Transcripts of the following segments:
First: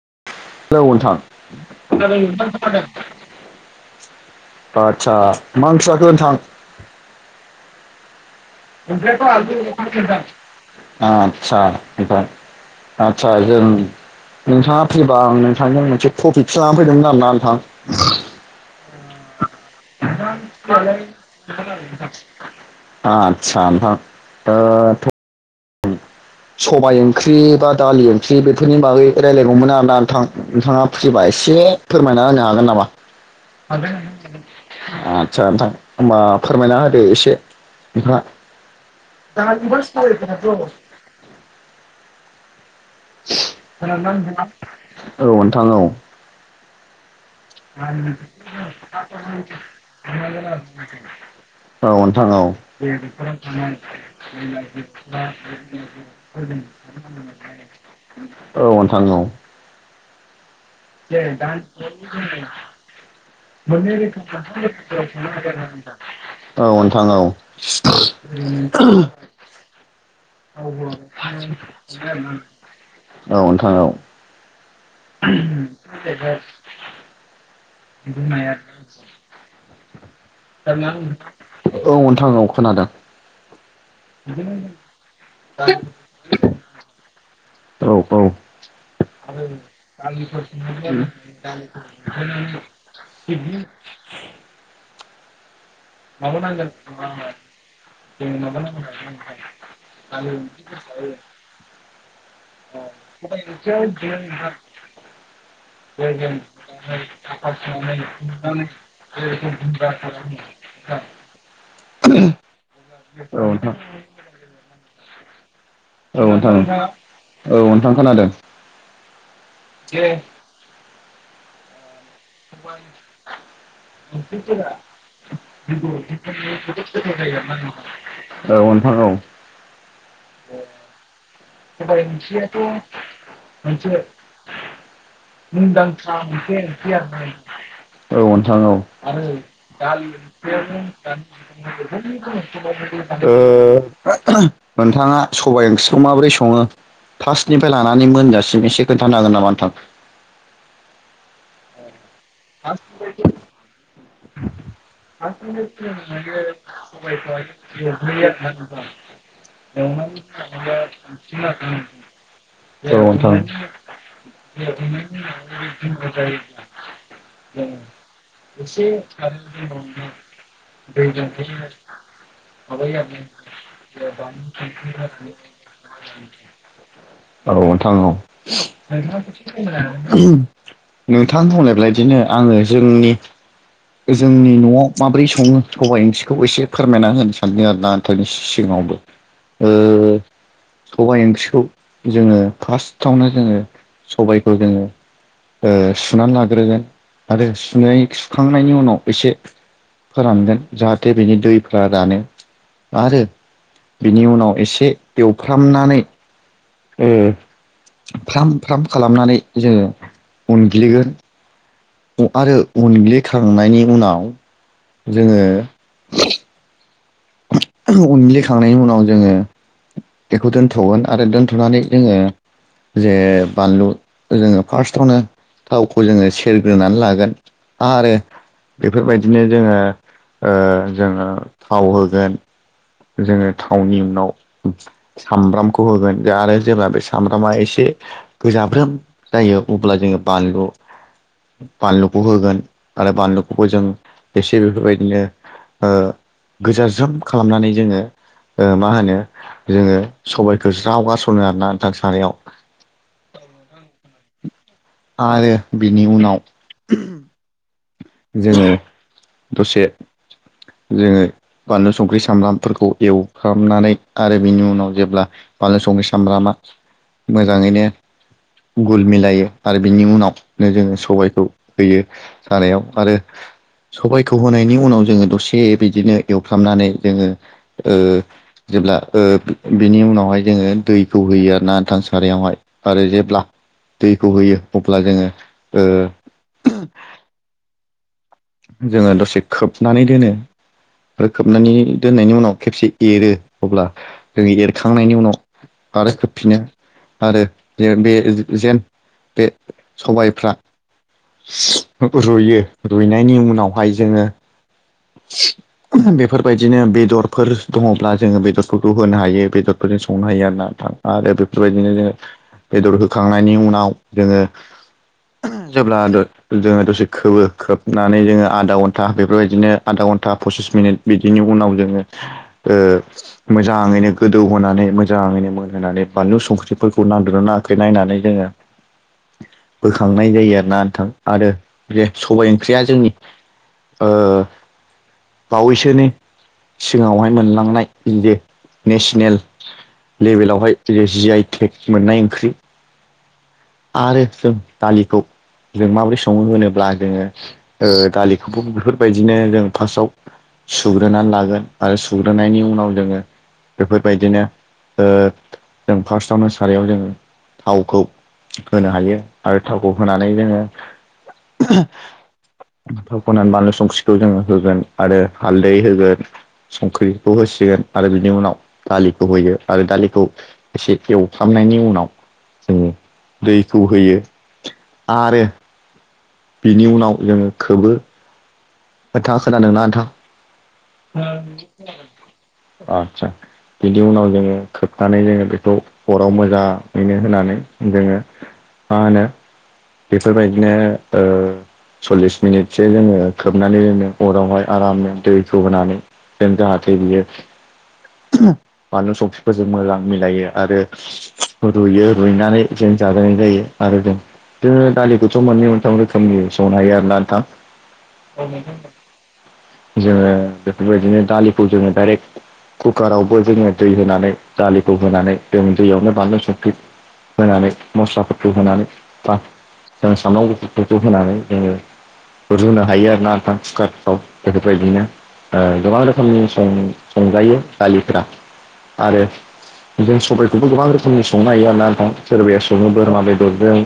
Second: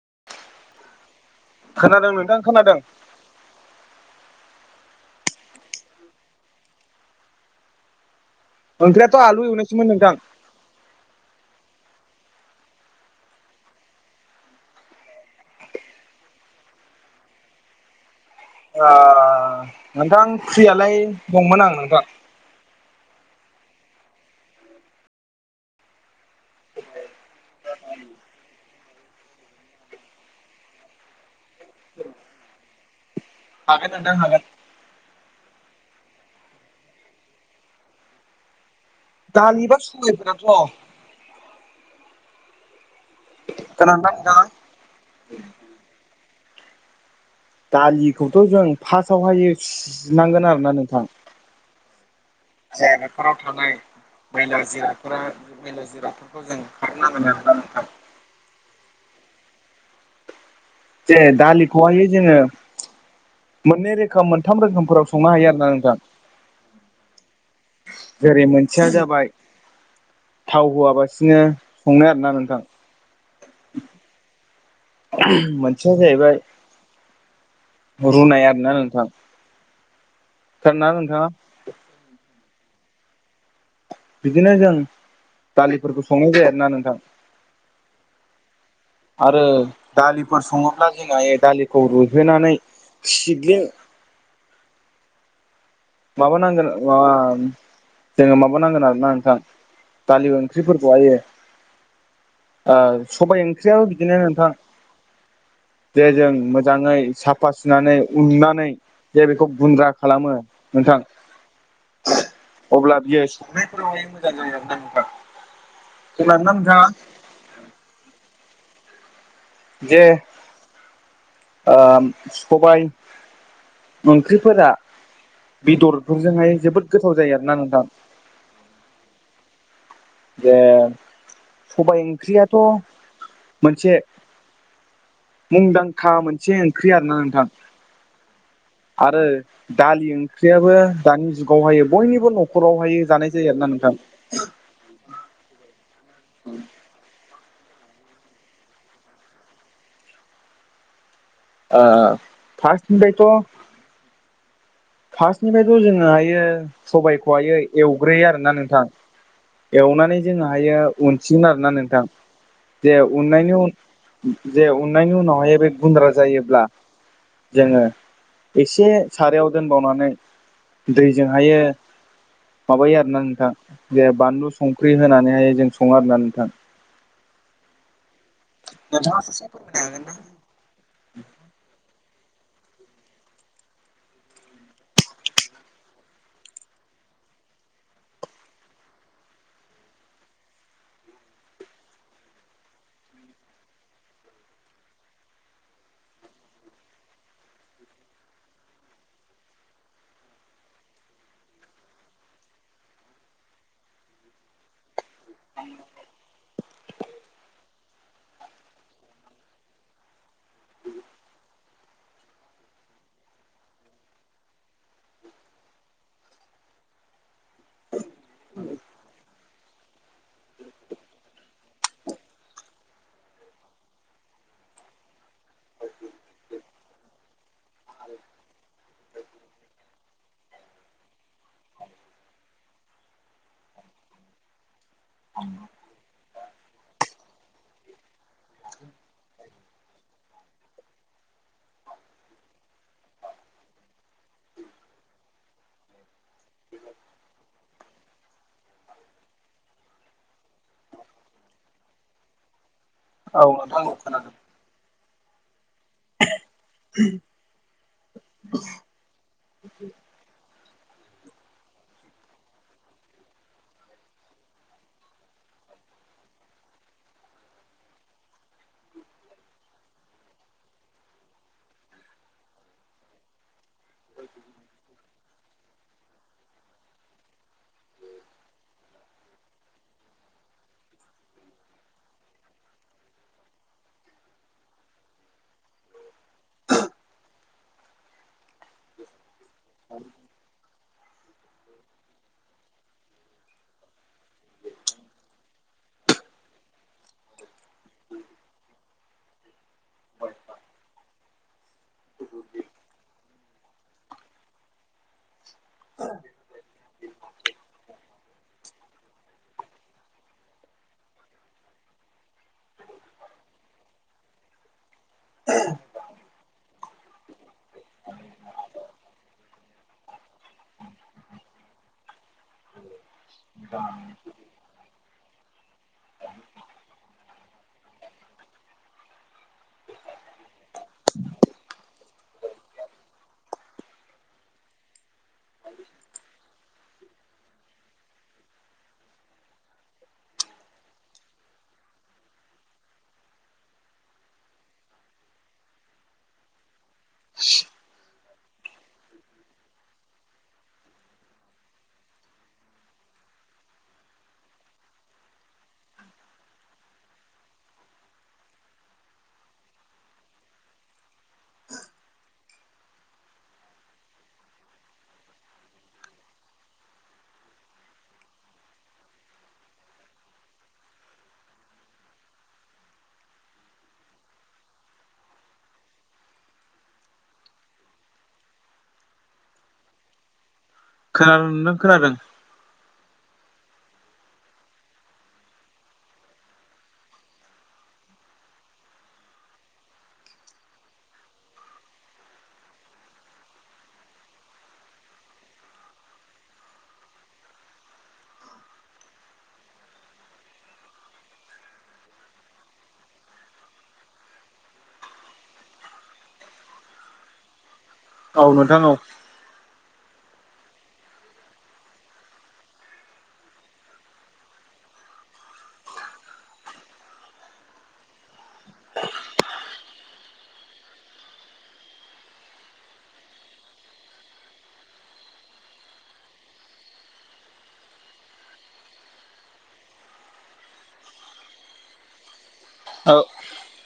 औ खोनादों नोंथां। नोंथां खोनादों आतसा मा ओंख्रि जाखो नोंथां? ओंख्रियाथ' आलु एवनायसोमोन नोंथां आतसा। ओमफ्राय आदसा जों नोंथाङा फ्रिबा नोंथांजों मोनसे टपिकसो लानानै फैदोंमोन आरोना नोंथां। आ। नोंथां फ्रियालाय दंमोन आं नोंथां। आतसा नोंथां ओ सबाय ओंख्रि ओंख्रि बा दालि ओंख्रि बेफोरनि बागै रायलायगौमोन आरो ना नाथां नोंथाङा फ्रिबा एसे फोरमायना होनो हागोन नामा। हागोन नोंथां हागोन‌ आत आतसा नोंथां होमबा फोरमायना होदो एसे नोंथाङा। दालिबा [unintelligible] औ। खोनादोंना नोंथाङा औ नोंथां औ। दालिखौथ' जों फार्स्टआवहायो सुनांगोन आरोना नोंथां [unintelligible] औ नोंथां औ जे न'खराव थानाय मैला [unintelligible] [unintelligible] मैला जिरादफोरखौ जों खारहो नांगोन ना नोंथां। औ नोंथां औ नोंथां औ जे दालिखौहाय जोङो [unintelligible] मोननै रोखोम औ मोनथाम रोखोमफोराव संनो हायो आरोना नोंथां औ जेरै मोनसेया जाबाय [inaudible] थाव होआबासिनो संनाय आरोना नोंथां [unintelligible] औ नोंथां औ। मोनसेया जाहैबाय रुनाय आरोना नोंथां। खोनादोंना नोंथाङा [unintelligible] औ नोंथां औ खोनादों। बिदिनो जों दालिफोरखौ संनाय जायो आरोना नोंथां आरो दालिफोर सङोब्ला जोंहा औ ए दालिखौ रुइहोनानै सिग्लि औ माबानांगोन ओ जोङो माबा नांगोन आरोना नोंथां दालि ओंख्रिफोरखौहायो ओ सबाय ओंख्रियाबो बिदिनो नोंथां जे जों मोजाङै साफा सुनानै उननानै जे बेखौ गुन्द्रा खालामो नोंथां अब्ला बियो नोंथां औ खोनादोंना नोथां नोंथाङा औ नोंथां खोनादों जे ओ सबाय ओंख्रिफोरा बेदरफोरजोंहाय जोबोद गोथाव जायो आरोना नोंथां औ नोंथां औ दे मोनसे मुंदांखा मोनसे ओंख्रि आरोना नोंथां आरो दालि ओंख्रियाबो दानि जुगावहायो बयनिबो न'खरावहाय जानाय जायो आरोना नोंथां [unintelligible] थाङा सबाय ओंख्रियाव मा [inaudible] फार्स्टनिफ्राय लानानै मोनजासिम एसे खोन्थानो हागोन नामा नोंथां ओ फास्तनिफ्राइथ' फार्स्टनिफ्रायथ' जोङोहायो सबाइखौहायो एवग्रोयो आरोना नोंथां एवनानै जोङोहायो उनसिगोन आरोना नोंथां जे उननायनि उ जे उननायनि उनावहाय बे गुन्द्रा जायोब्ला जोङो एसे सारायाव दोनबावनानै दैजोंहायो माबायो आरोना नोंथां जे बानलु संख्रि होनानैहाय जों सङो आरो ना नोंथां नोंथां औ नोंथां औ नोंथां बुंनायबायदि बिदिनो आङो जोंनि जोंनि न'आव माबोरै सङो सबाइ ओंख्रिखौ एसे फोरमायना होनो सानदों आरोना नोंथांनि सिगाङावबो ओ सबाइ ओंख्रिखौ जोङो फार्स्टआवनो जोङो सबाइखौ जोङो ओ सुनानै लाग्रोगोन आरो सुनाय सुखांनायनि उनाव एसे फोरानगोन जाहाथे बेनि दैफ्रा रानो आरो बेनि उनाव एसे एवफ्रामनानै उम फ्राम फ्राम खालामनानै जोङो उनग्लिगोन आरो अनग्लिखांनायनि उनाव जोङो उनग्लिखांनायनि उनाव जोङो बेखौ दोनथ'गोन आरो दोनथ'नानै जोङो जे बानलु जोङो फार्स्टआवनो थावखौ जोङो सेरग्रोनानै लागोन आरो बेफोरबायदिनो जोङो ओ जोङो थाव हो गोन जोङो थावनि उनाव सामब्रामखौ होगोन आरो जेब्ला बे सामब्रामा एसे गोजाब्रोम जायो अब्ला जोंङो बानलु बानलुखौ होगोन आरो बानलुखौबो जों एसे बेफोरबायदिनो ओ गोजाज्रोम खालामनानै जोंङो ओ मा होनो जोंङो सबाइखौ ज्राव गारासनो आरोना नोंथां साराइयाव औ नोंथां खोनादों आरो बिनि उनाव जोंङो दसे जोंङो बानलु संख्रि सामब्रामफोरखौ एवफ्रामनानै आरो बिनि उनाव जेब्ला बानलु संख्रि सामब्रामा मोजाङैनो गुल मिलायो आरो बिनि उनावनो जोंङो सबाइखौ होयो सारायाव आरो सबाइखौ होनायनि उनाव जोंङो दसे से बिदिनो एवफ्रामनानै जोङो ओ जेब्ला ओ बिनि उनावहाय जोंङो दैखौ होयो आरो ना नोंथां सारायावहाय आरो जेब्ला दैखौ होयो अब्ला जोंङो ओ जोंङो दसे खोबनानै दोनो आरो खोबनानै दोननायनि उनाव खेबसे एरो अब्ला जों एरखांनायनि उनाव आरो खोबफिनो आरो जे बे जेन बे सबाइफ्रा रुयो रुइनायनि उनावहाय जोंङो [inaudible] बेफोरबायदिनो बेदरफोर दंङब्ला जोंङो बेदरफोरखौ होनो हायो बेदरफोरजों संनो हायो आरो ना नोंथां आरो बेफोरबायदिनो जोंङो बेदर होखांनायनि उनाव जोंङो जेब्ला जोंङो दसे खोबो खोबनानै जोंङो आधा घन्टा बेफोरबायदिनो आधा घन्टा पसिस मिनिट बिदिनि उनाव जोंङो ओ मोजाङैनो गोदौहोनानै मोजाङैनो मोनो होनानै बानलु संख्रिफोरखौ नांगोना नाङाखै नायनानै जोंङो बोखांनाय जायो आरो ना नोंथां आरो बे सबाइ ओंख्रिया जोंनि ओ बावैसोनि सिगाङावहाय मोनलांनाय जे नेसनेल लेभेलावहाय जे जि आइ टेग मोननाय ओंख्रि आरो जों दालिखौ जों माबोरै संङो होनोब्ला जोंङो ओ दालि खौ बेफोरबायदिनो फार्स्टआव सुग्रोनानै लागोन आरो सुग्रोनायनि उनाव जोंङो बेफोरबायदिनो ओ जों फार्स्टआवनो सारायाव जों थावखौ होनो हायो आरो थावखौ होनानै जोंङो [unintelligible] थावखौ होनानै बानलु संख्रिखौ जों होगोन आरो हालदै होगोन संख्रिखौ होसिगोन आरो बिनि उनाव दालिखौ होयो आरो दालिखौ एसे एवफ्रामनायनि उनाव जों दैखौ होयो आरो बिनि उनाव जोंङो खोबो नोंथाङा खोनादोंना नोंथां [inaudible] खोनादों नोंथां खोनादों अ आसा बिनि उनाव जोंङो खोबनानै जोंङो बेखौ हराव मोजाङैनो होनानै जोंङो मा होनो बेफोरबायदिनो ओ सल्लिस मिनिटसो जोंङो खोबनानै जोंङो अरावहाय आरामनो दैखौ होनानै जों जाहाथे बियो ओम बानलु सफिफोरजों मोजां मिलायो आरो रुयो रुइनानै जों जाजायनाय जायो आरो जों जो दालिखौथ मोननै मोनथाम रोखोमनि संनो हायो आरोना नोंथां औ नोंथां औ जोंङो बेफोरबायदिनो दालिखौ जोंङो डाइरेक्ट कुकारावबो जोंङो दै होनानै दालिखौ होनानै जों दैयावनो बानलु संख्रि होनानै मस्लाफोरखौ होनानै बा जों सामब्राम गुफुरफोरखौ होनानै जोंङो रुनो हायो आरो नोंथां कुकारफ्राव बेफोरबायदिनो गोबां रोखोमनि संजायो दालिफोरा आरो जों सबखौबो गोबां रोखोमनि संनो हायो आरो ना नोंथां सोरबाया जनो बोरमा बेदर जों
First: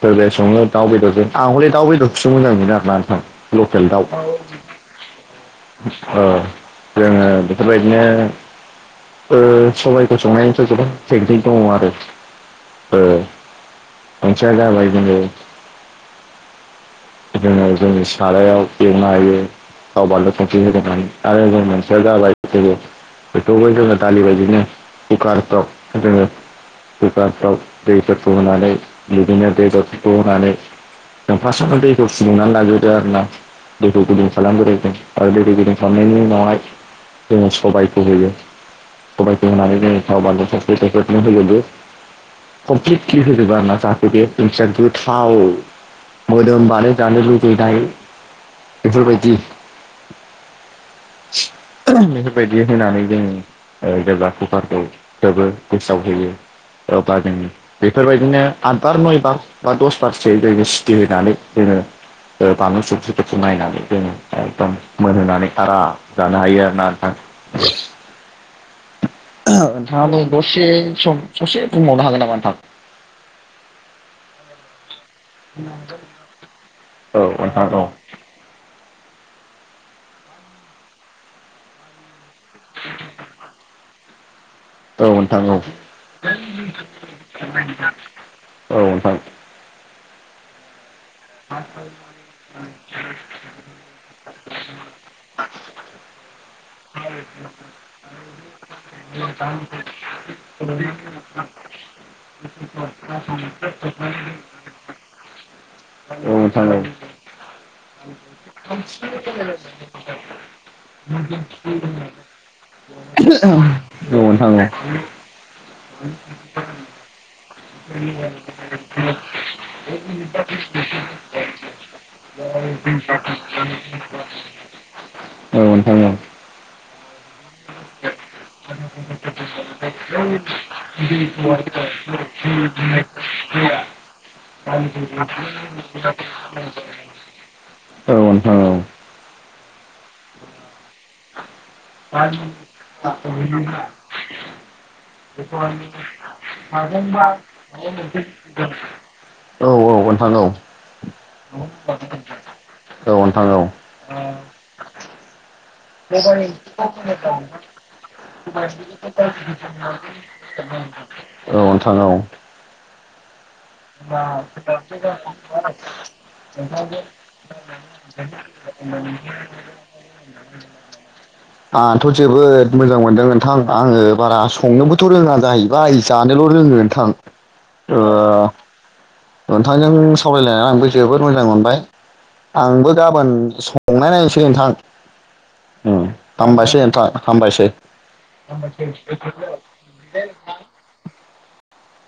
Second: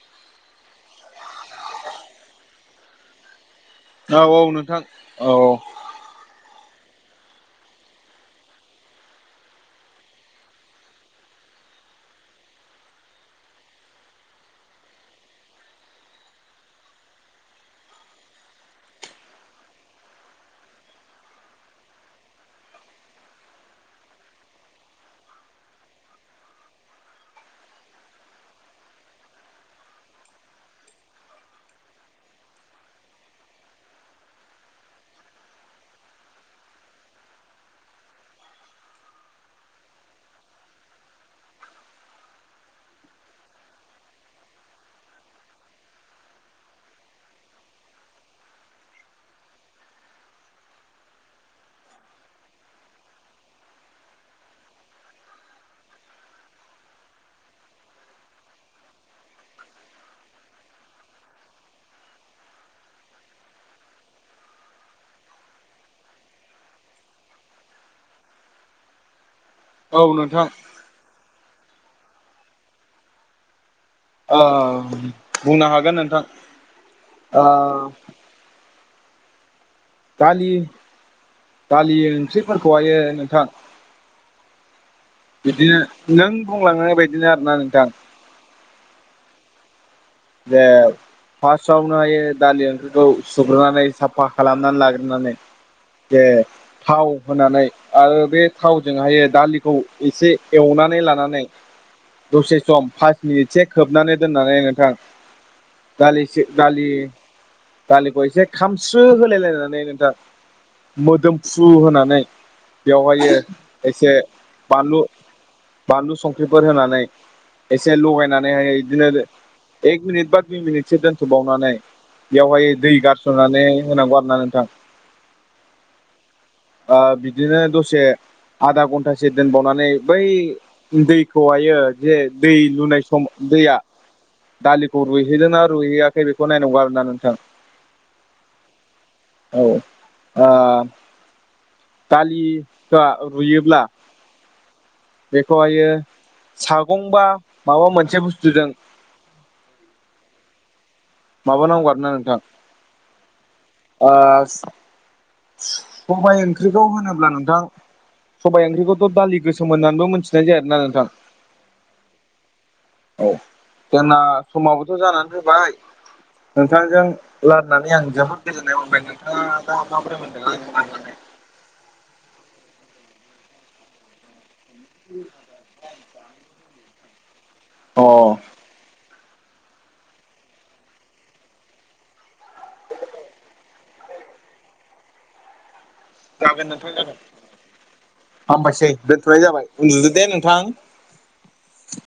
सोरबाया संङो दाउ बेदरजों आं हले दाउ बेदरखौसो मोजां मोनो आर ना नोंथां लकेल दाउ औ औ नोंथां औ जोंङो बेफोरबायदिनो ओ सबबायखौ संनायनिफ्राय गोबां टेकनिक दंङ आरो ओ मोनसेया जाबाय जोंङो जोंङो जोंनि सारायाव एवनो हायो गाव बानलु संख्रि होगोनानै आरो जों मोनसेया जाबाय जो बेखौबो जोङो दालि बायदिनो कुकारफ्राव जोङो कुकारफ्राव दैफोरखौ होनानै बिदिनो दै बेदरफोरखौ होनानै जों फार्स्टआवनो दैखौ फुदुंनानै लाग्रोयो। आरोना दैखौ गुदुं खालामग्राय जों आरो दैखौ गुदुं खालामनायनि उनावहाय जोङो सबायखौ होयो सबायखौ होनानै जोङो थाव बानलु थखे थखेनो होजोबो कमप्लिटलि होजोबो आरो ना जाहाथे बे ओंथियाखौ थाव मोदोम बानाय जानो लुबैयो। देनाय बेफोरबायदि बेफोरबायदि होनानै जों जेब्ला कुकारखौ खोबो गेसआव होयो अब्ला जों बेफोरबायदिनो आथ बार नय बार बा दस बारसो जों सिटि होनानै जोङो ओ बानलु संख्रिफोरखौ नायनानै जोङो एकदम मोनहोनानै आराम जानो हायो आरोना नोंथां। ओ औ नोथाङाबो नोंथां दसे सम ससे बुंबावनो हागोन नामा नोंथां। औ औ ओ नोंथां औ। दालि दालि ओंख्रि फोरखौहायो नोंथां। औ नोंथां बिदिनो नों बुंलांनाय बायदिनो आरोना नोंथां औ औ नोंथां। बेे फार्स्टआवनो दालि ओंख्रिखौ सुग्रोनानै साफा खालामनानै लाग्रोनानै जे थाव होनानै आरो बे थावजोंहायो दालिखौ एसे एवनानै लानानै दसे सम पास मिनिटसो खोबनानै दोननानै नोंथां औ नोंथां औ नोंथां औ नोंथां औ नोंथां औ नोंथां औ नोंथां दालिसे दालि औ दालि जे खामस्रो होलाय लायनानै नोंथां मोदोमफ्रु होनानै बेवहायो एसे औ नोंथां औ। बानलु बानलु संख्रिफोर होनानै एसे लगायनानैहायो बिदिनो एक मिनिट बा दुइ मिनिटसो दोनथबावनानै बेयावहाय दै गारसनानै होनांगौ आरो ना नोंथां ओ बिदिनो दसे आधा घन्टासो दोनबावनानै बै दैखौहायो जे दै लुनाय सम दैया दालिखौ रुइहैदोंना रुइहैयाखै बेखौ नायनांगौ आरोना नोंथां औ ओ दालिखौ रुयोब्ला बेखौहायो सागंबा माबा मोनसे बुस्थुजों औ नोंथां औ। माबा नांगौ आरोना नोंथां ओ सबाय ओंख्रिखौ होनोब्ला नोंथां सबाय ओंख्रिखौथ' दालि गोसोम होननानैबो मोनथिनाय जायोना नोंथां औ नोंथां औ औ जोंना समाबोथ जानानै होबाय नोंथांजों रायलायनानै आं जोबोद गोजोननाय मोनबाय नोंथाङा दा माब्रै मोनदों ओं माबानाय आंथ' जोबोद मोजां मोनदों नोंथां आङो बारा संनोबोथ' रोङा जाहैबाय जानोल' रोङो नोंथां। ओ अ' नोंथांजों सावरायलायनानै आंबो जोबोद मोजां मोनबाय आंबो गाबोन संनाय नायनोसै नोंथां। उम जागोन हामबायसै नोंथां जागोन हामबायसै हामबायसै दोनथ'नाय जाबाय उन्दुदो दे नों थां